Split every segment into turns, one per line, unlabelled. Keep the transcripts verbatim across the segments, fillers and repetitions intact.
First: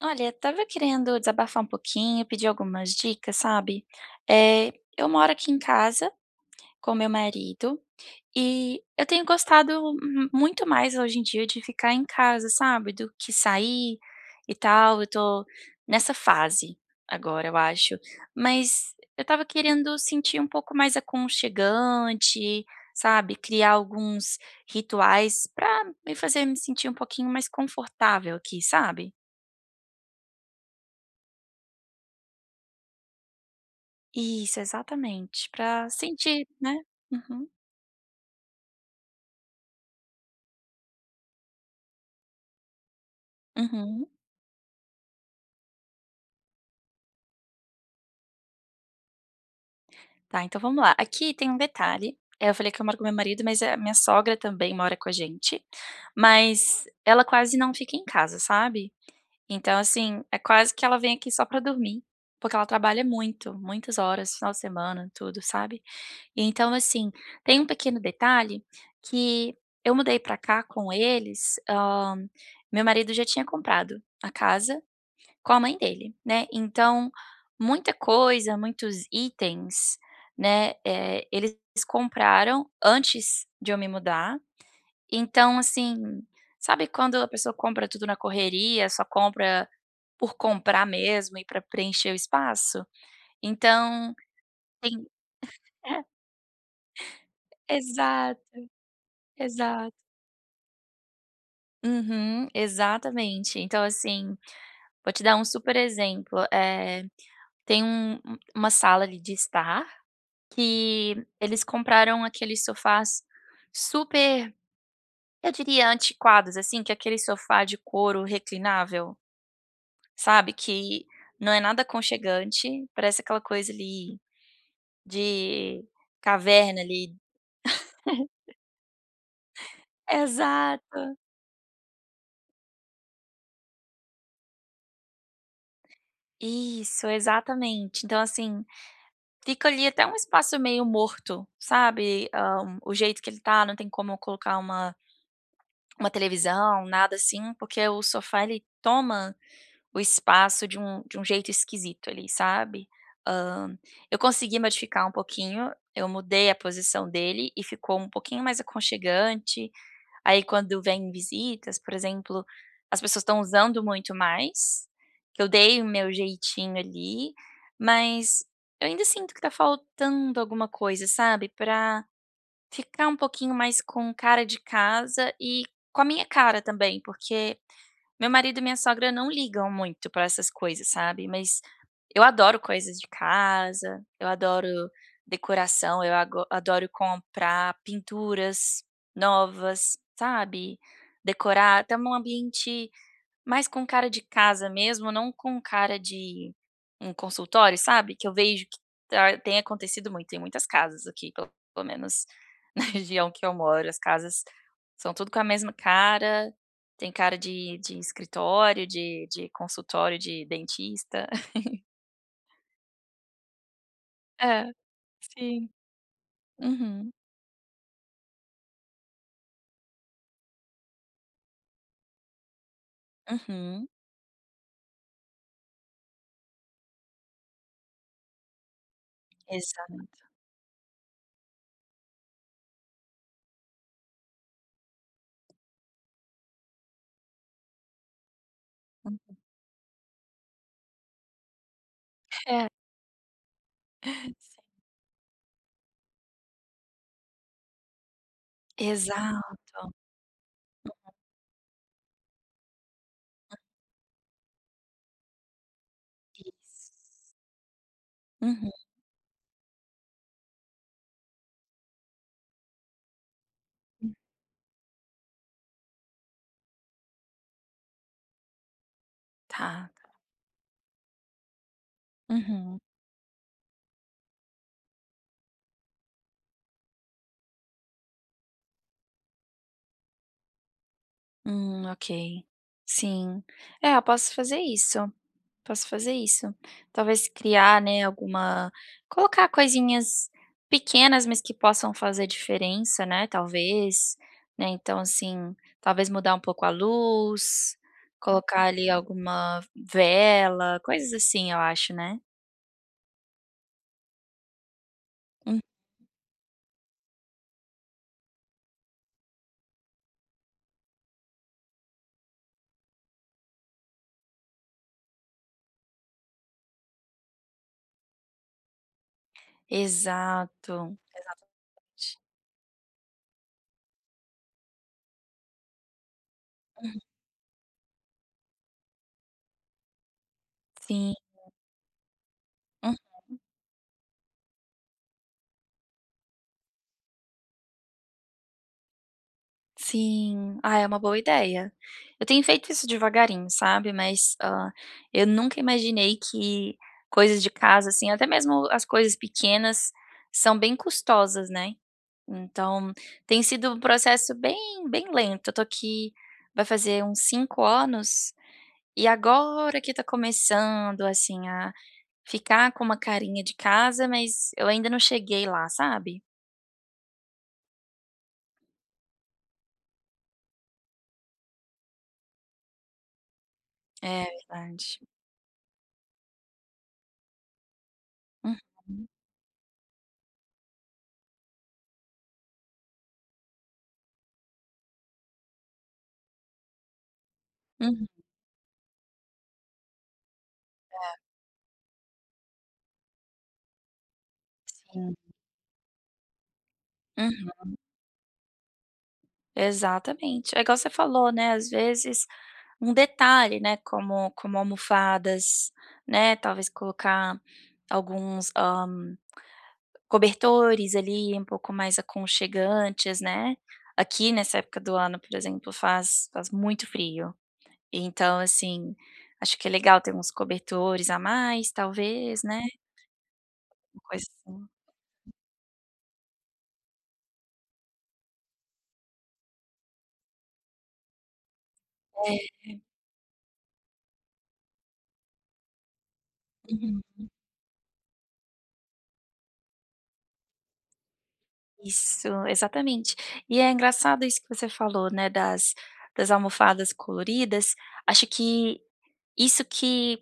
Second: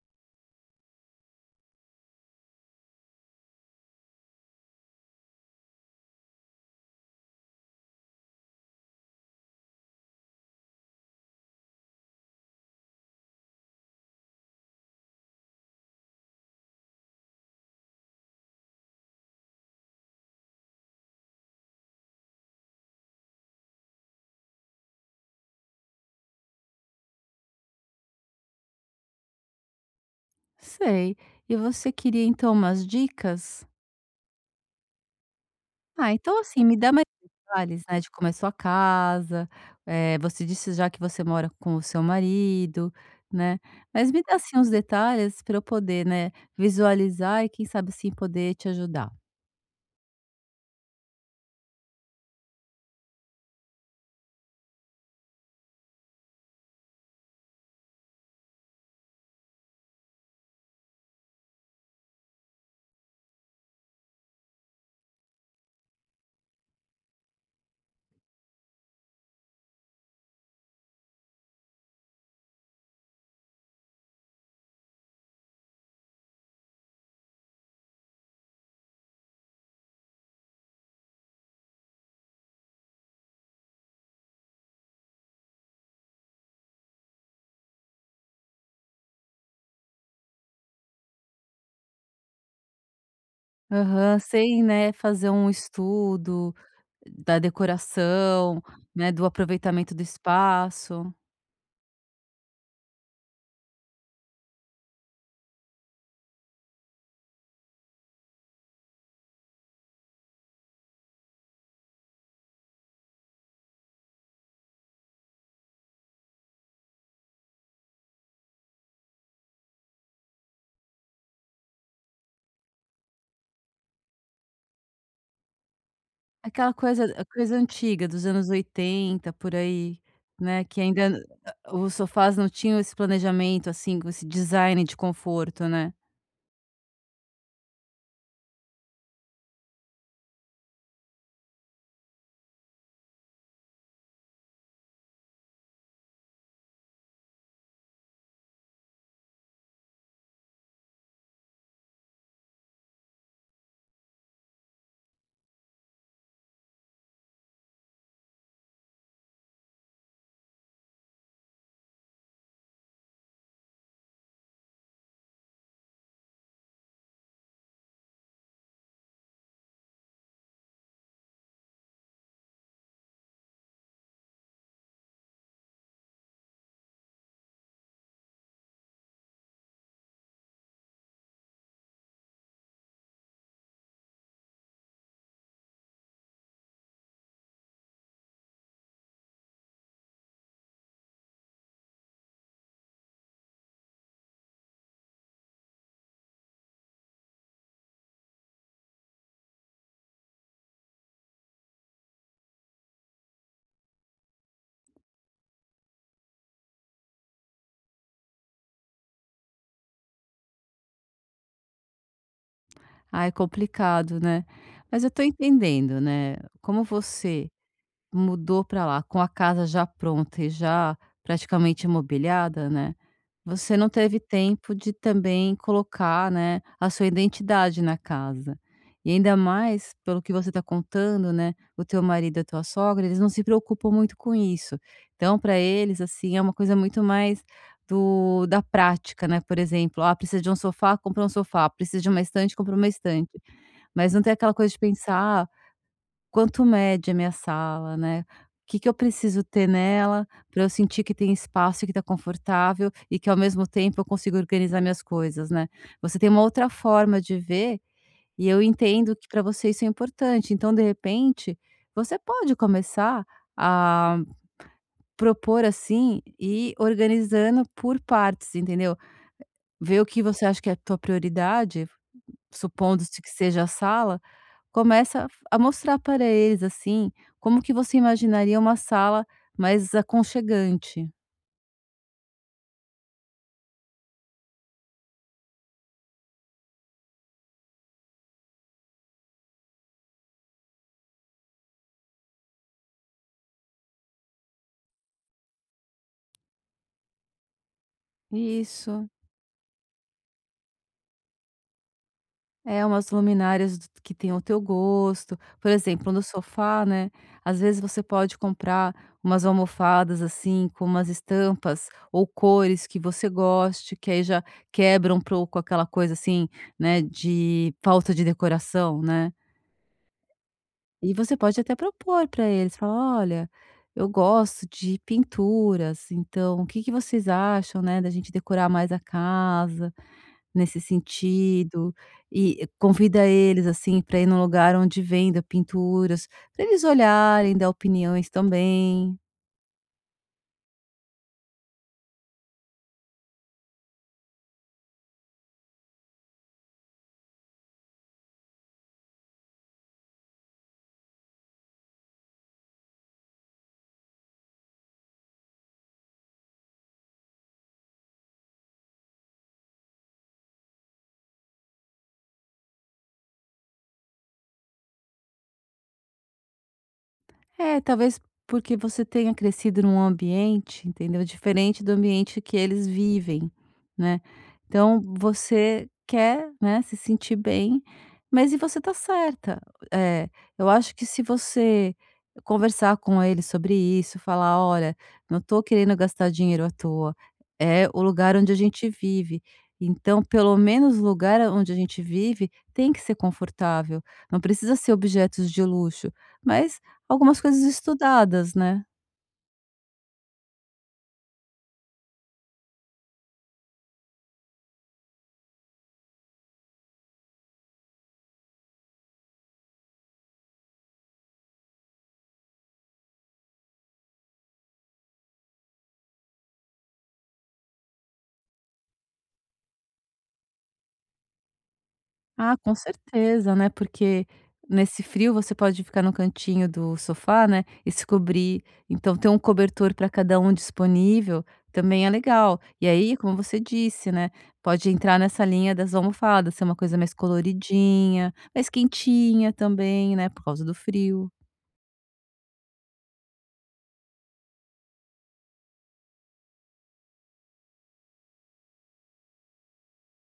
Olha, estava querendo desabafar um pouquinho, pedir algumas dicas, sabe. Eh, eu moro aqui em casa com meu marido e eu tenho gostado mu muito mais hoje em dia de ficar em casa, sabe, do que sair e tal. Eu tô nessa fase agora, eu acho. Mas eu estava querendo sentir um pouco mais aconchegante, sabe, criar alguns rituais pra me fazer me sentir um pouquinho mais confortável aqui, sabe.
Sei. E você queria então umas dicas?
Isso, exatamente, pra
Ah, então
sentir,
assim,
né.
me dá mais
Uhum,
detalhes, né, de como é sua casa, eh, você disse já que você mora com o seu marido, né,
uhum.
mas me dá assim uns detalhes para eu poder, né, visualizar e quem sabe assim poder te ajudar.
Tá, então vamos lá. Aqui tem um detalhe, eh, eu falei que eu moro com meu marido, mas a minha sogra também mora com a gente, mas ela quase não fica em casa, sabe. Então, assim, é quase que ela vem aqui só pra dormir, porque ela trabalha muito, muitas horas, final de semana, tudo, sabe. E então, assim, tem um pequeno detalhe que eu mudei pra cá com eles, hã, meu marido já tinha comprado a casa com a mãe dele, né. Então, muita coisa, muitos itens, né, eh, eles compraram antes de eu me mudar. Então, assim, sabe quando a pessoa compra tudo na correria, só compra por comprar mesmo e para preencher o espaço? Então,
Aham, sem,
tem
né, fazer um estudo da
é, exato,
decoração, né, do aproveitamento
exato.
do espaço.
Uhum, exatamente. Então, assim, vou te dar um super exemplo, eh, tem um um, uma sala ali de estar que eles compraram aqueles sofás super, eu diria antiquados, assim, que é aquele sofá de couro reclinável, sabe, que não é nada aconchegante, parece aquela coisa ali de
Aquela
caverna
coisa
ali.
a coisa antiga dos anos oitenta por aí, né, que
Exato.
ainda n- a- os sofás não tinham esse planejamento, assim, com esse design de conforto, né.
Isso, exatamente. Então, assim, fica ali até um espaço meio morto, sabe, hã, o jeito que ele tá, não tem como eu colocar uma uma televisão, nada assim, porque o sofá ele toma o espaço de um de um jeito esquisito ali, sabe. Hã, eu consegui modificar um pouquinho, eu mudei a posição dele e ficou um pouquinho mais aconchegante. Aí quando vem visitas, por exemplo, as pessoas estão usando muito mais, que eu dei o meu jeitinho ali, mas eu ainda sinto que tá faltando alguma coisa, sabe, pra ficar um pouquinho mais com cara de casa e com a minha cara também, porque meu marido e minha sogra não ligam muito pra essas coisas, sabe, mas eu adoro coisas de casa, eu adoro decoração, eu ago adoro comprar pinturas novas, sabe, decorar, até um ambiente mas com cara de casa mesmo, não com cara de um consultório, sabe, que eu vejo que tá tem acontecido muito, em muitas casas aqui, pelo pelo menos na região que eu moro, as casas são tudo com a mesma cara, tem cara de de escritório, de de consultório de dentista.
Ah, é complicado, né.
É,
Mas eu tô
sim.
entendendo, né, como
Uhum,
você mudou pra lá com a casa já pronta e já praticamente imobiliada, né. Você
uhum,
não teve tempo de também colocar, né, a sua identidade na casa. E ainda mais
exato.
pelo que você está contando, né, o teu marido e a tua sogra, eles não se preocupam muito com isso. Então para eles, assim, é uma coisa muito mais do da prática, né, por exemplo: "Ah, precisa de um sofá, compra um sofá. Precisa de uma estante,
É.
compra uma estante". Mas não tem aquela
Sim.
coisa de pensar: "Ah, quanto mede a minha sala, né? O que que eu preciso ter
Exato,
nela para eu sentir que tem espaço, e que está confortável e que ao mesmo tempo eu consigo organizar minhas coisas, né?" Você tem uma outra
isso.
forma de ver, e eu
Uhum,
entendo que para você isso é importante. Então, de repente, você pode começar a propor assim e ir organizando por partes, entendeu?
tá.
Ver o que você acha que é a tua prioridade,
Uhum.
supondo-se que seja a sala, começa a mostrar para eles, assim, como que você imaginaria uma sala mais aconchegante.
Hum, ok. Sim. É, eu posso fazer isso, posso fazer isso. Talvez criar, né, alguma colocar coisinhas pequenas, mas que possam fazer diferença, né, talvez, né, então, assim, talvez mudar um pouco a luz, colocar ali
Isso.
alguma vela, coisas assim, eu acho, né.
É, umas luminárias d que tenham o teu gosto.
Hum.
Por exemplo, no sofá, né, às vezes você pode comprar umas almofadas, assim, com umas estampas ou cores que você goste, que aí já quebra um pouco aquela coisa, assim, né, de falta de decoração, né.
Exato,
E você
exatamente.
pode até propor para eles, falar: "Olha, eu gosto de pinturas, então o que que
Uhum,
vocês acham, né, da gente decorar mais a casa nesse
sim.
sentido?" E eh, convida eles, assim, para ir num lugar onde venda pinturas, para eles olharem, dar opiniões também.
Sim. Ah, é uma boa ideia. Eu tenho feito isso devagarinho, sabe, mas, hã, eu nunca imaginei que coisas de casa, assim, até mesmo as coisas pequenas, são bem custosas, né. Então, tem sido um processo bem bem lento. Eu tô aqui vai fazer uns cinco anos, e agora que tá começando, assim, a ficar com uma carinha de casa, mas eu ainda não cheguei lá, sabe.
É, talvez porque você tenha crescido num ambiente, entendeu, diferente do ambiente que eles vivem, né.
É verdade.
Então você quer, né, se sentir bem, mas
Uhum.
e você tá certa. Eh, eu acho que se você conversar com eles sobre isso, falar: "Olha, não tô querendo gastar dinheiro à toa, é o
Uhum.
lugar onde a gente vive, então pelo menos o lugar onde a gente vive tem que ser confortável, não precisa ser
Sim.
objetos de luxo, mas algumas
Uhum.
coisas estudadas, né".
Exatamente. É igual você falou, né, às vezes um detalhe, né, como como almofadas, né, talvez colocar alguns, hã, cobertores ali um pouco mais aconchegantes, né. Aqui nessa época do ano, por exemplo, faz faz muito frio, então assim, acho que é legal ter uns cobertores a mais talvez,
Ah,
né,
com certeza, né,
uma coisa
porque
assim.
nesse frio você pode ficar no cantinho do sofá, né, e se cobrir, então ter um cobertor para cada um disponível também é legal.
É.
E aí, como você disse, né, pode entrar nessa linha das almofadas, ser uma coisa
Uhum.
mais coloridinha, mais quentinha também, né, por causa do frio.
Isso, exatamente. E é engraçado isso que você falou, né, das das almofadas coloridas, acho que isso que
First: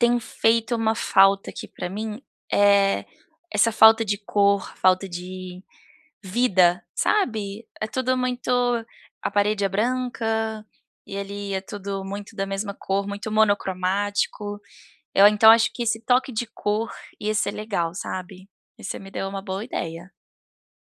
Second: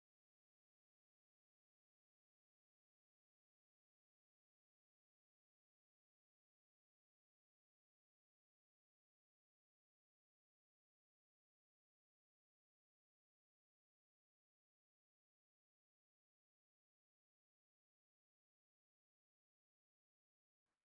tem feito uma falta aqui pra mim, é essa falta de cor, falta de vida, sabe. É tudo muito a parede é branca, e ali é tudo muito da mesma cor, muito monocromático. Eu então acho que esse toque de cor ia ser legal, sabe. E você me deu uma boa ideia.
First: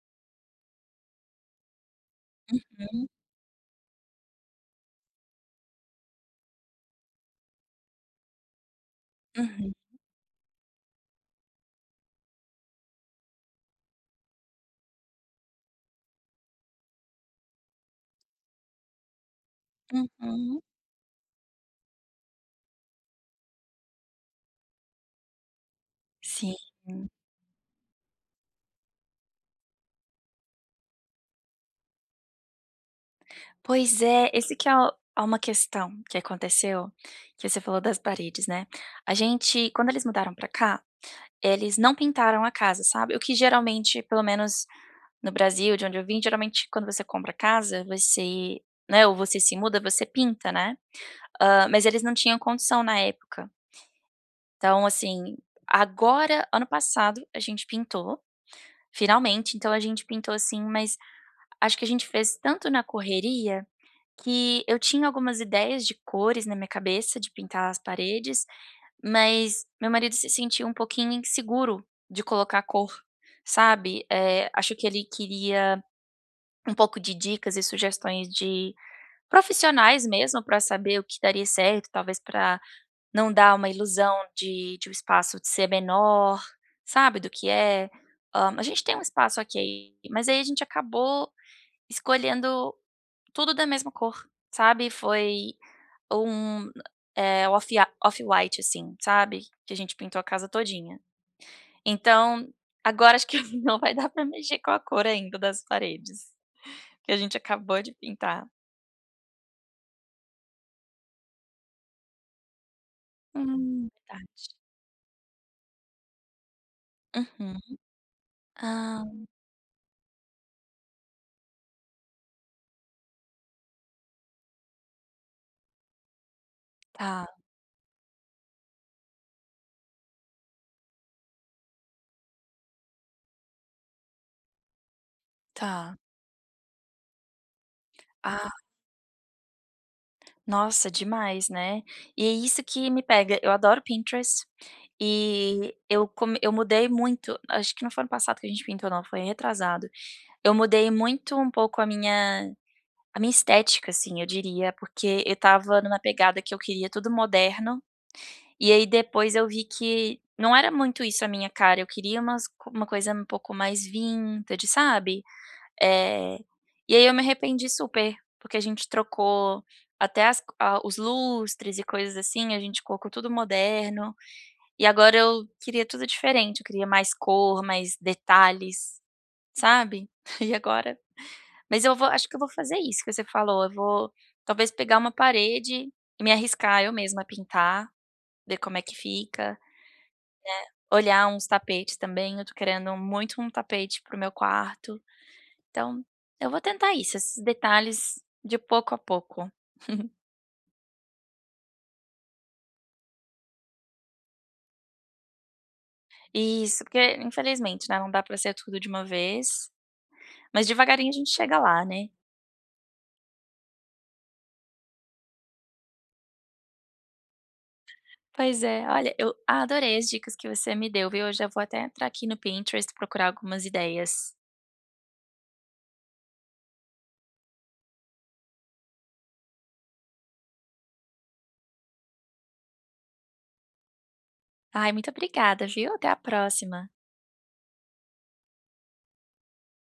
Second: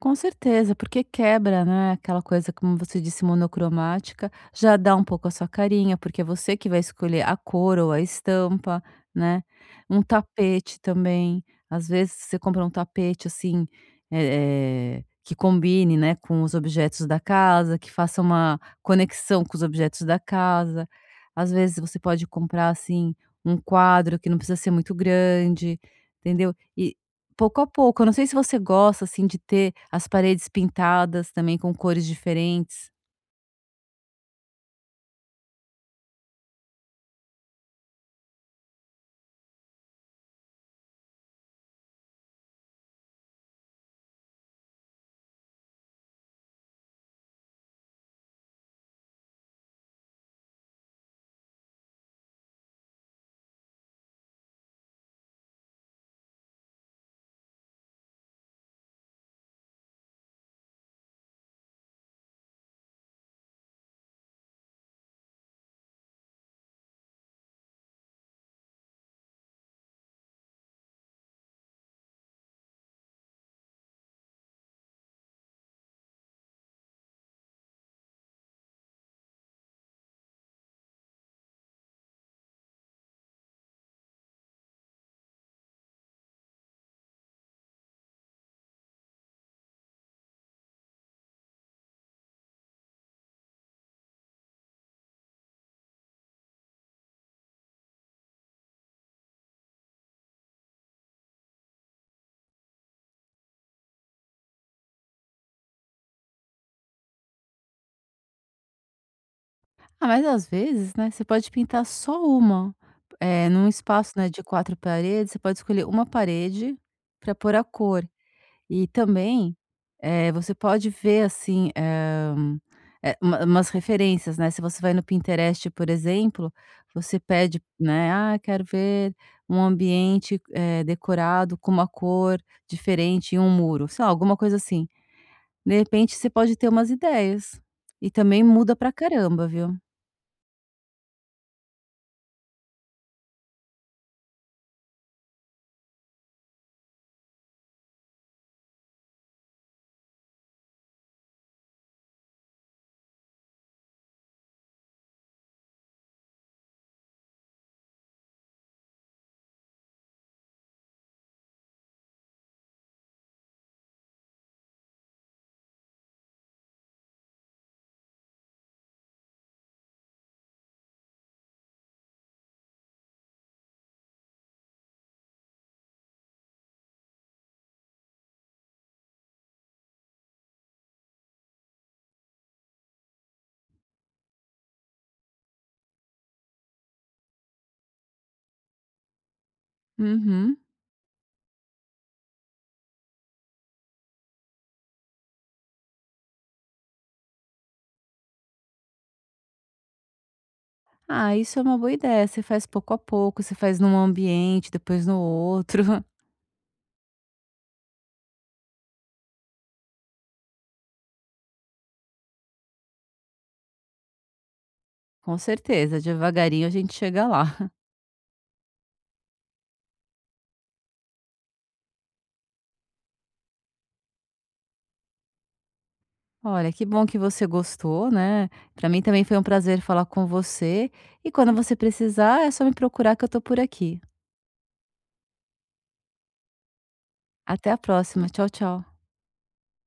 Com certeza, porque quebra, né, aquela coisa, como você
Hum.
disse, monocromática, já dá um pouco a sua carinha, porque é você que vai escolher a cor ou a estampa, né.
Uhum.
Um tapete também, às vezes você compra um tapete, assim, eh eh, que combine, né, com os objetos da casa, que faça uma conexão com os objetos da
Uhum,
casa. Às vezes você pode comprar, assim, um quadro que não precisa ser muito grande,
sim.
entendeu? Pouco a pouco. Eu não sei se você gosta, assim, de ter as paredes pintadas também com cores diferentes.
Pois é, esse que é o é uma questão que aconteceu, que você falou das paredes, né. A gente quando eles mudaram pra cá, eles não pintaram a casa, sabe. O que geralmente, pelo menos no Brasil, de onde eu vim, geralmente quando você compra casa, você né, ou você se muda, você pinta, né. Hã, mas eles não tinham condição na época. Então, assim, agora ano passado a gente pintou, finalmente, então a gente pintou, assim, mas acho que a gente fez tanto na correria que eu tinha algumas ideias de cores na minha cabeça, de pintar as paredes, mas meu marido se sentiu um pouquinho inseguro de colocar cor, sabe. Eh, acho que ele queria um pouco de dicas e sugestões de profissionais mesmo, para saber o que daria certo, talvez para não dar uma ilusão de de o espaço de ser menor, sabe, do que é. Hã, a gente tem um espaço aqui, mas aí a gente acabou escolhendo tudo da mesma cor, sabe, foi um, eh, off off-white, assim, sabe, que a gente pintou a casa todinha. Então, agora acho que não vai dar pra mexer com a cor ainda das paredes, que a gente acabou de pintar.
Ah, mas às vezes, né, você pode pintar só uma. Eh, num
Hum,
espaço,
verdade.
né, de quatro paredes, você pode escolher uma parede para pôr
Uhum.
a cor. E
Ah,
também, eh, você pode ver, assim, eh, um, eh, uma umas referências, né, se você vai no Pinterest, por exemplo, você
tá,
pede, né: "Ah, quero ver um ambiente, eh, decorado com uma cor diferente em um muro", sei lá, alguma coisa assim. De
tá.
repente, você pode ter umas ideias. E também
Ah,
muda pra caramba, viu.
nossa, demais, né. E é isso que me pega, eu adoro Pinterest, e eu come eu mudei muito, acho que não foi ano passado que a gente pintou não, foi retrasado. Eu mudei muito um pouco a minha a minha estética, assim, eu diria, porque eu estava numa pegada que eu queria tudo moderno, e aí depois eu vi que não era muito isso a minha cara, eu queria umas co- uma coisa um pouco mais vintage, sabe? Eh, e aí eu me arrependi super, porque a gente trocou até as a os lustres e coisas assim, a gente colocou tudo moderno, e agora eu queria tudo diferente, eu queria mais cor, mais detalhes, sabe? E agora mas eu vou acho que eu vou fazer isso que você falou, eu vou talvez pegar uma parede e me arriscar eu mesma a pintar, ver como é que fica,
Uhum.
olhar uns tapetes também, eu tô querendo muito um tapete pro meu quarto, então eu vou tentar isso, esses detalhes de pouco a pouco.
Ah, isso é uma boa ideia. Você faz pouco a pouco, você faz num ambiente, depois no outro.
Isso, porque infelizmente, né, não dá pra ser tudo de uma vez, mas devagarinho a gente chega lá, né.
Com certeza, devagarinho a gente chega lá.
Pois é, olha, eu adorei as dicas que você me deu, viu. Eu já vou até entrar aqui no Pinterest, procurar algumas ideias.
Olha, que bom que você gostou, né? Para mim também foi um prazer falar com você. E quando você precisar, é só me procurar que eu tô por aqui.
Ai, muito obrigada, viu? Até a próxima.
Até a próxima. Tchau, tchau.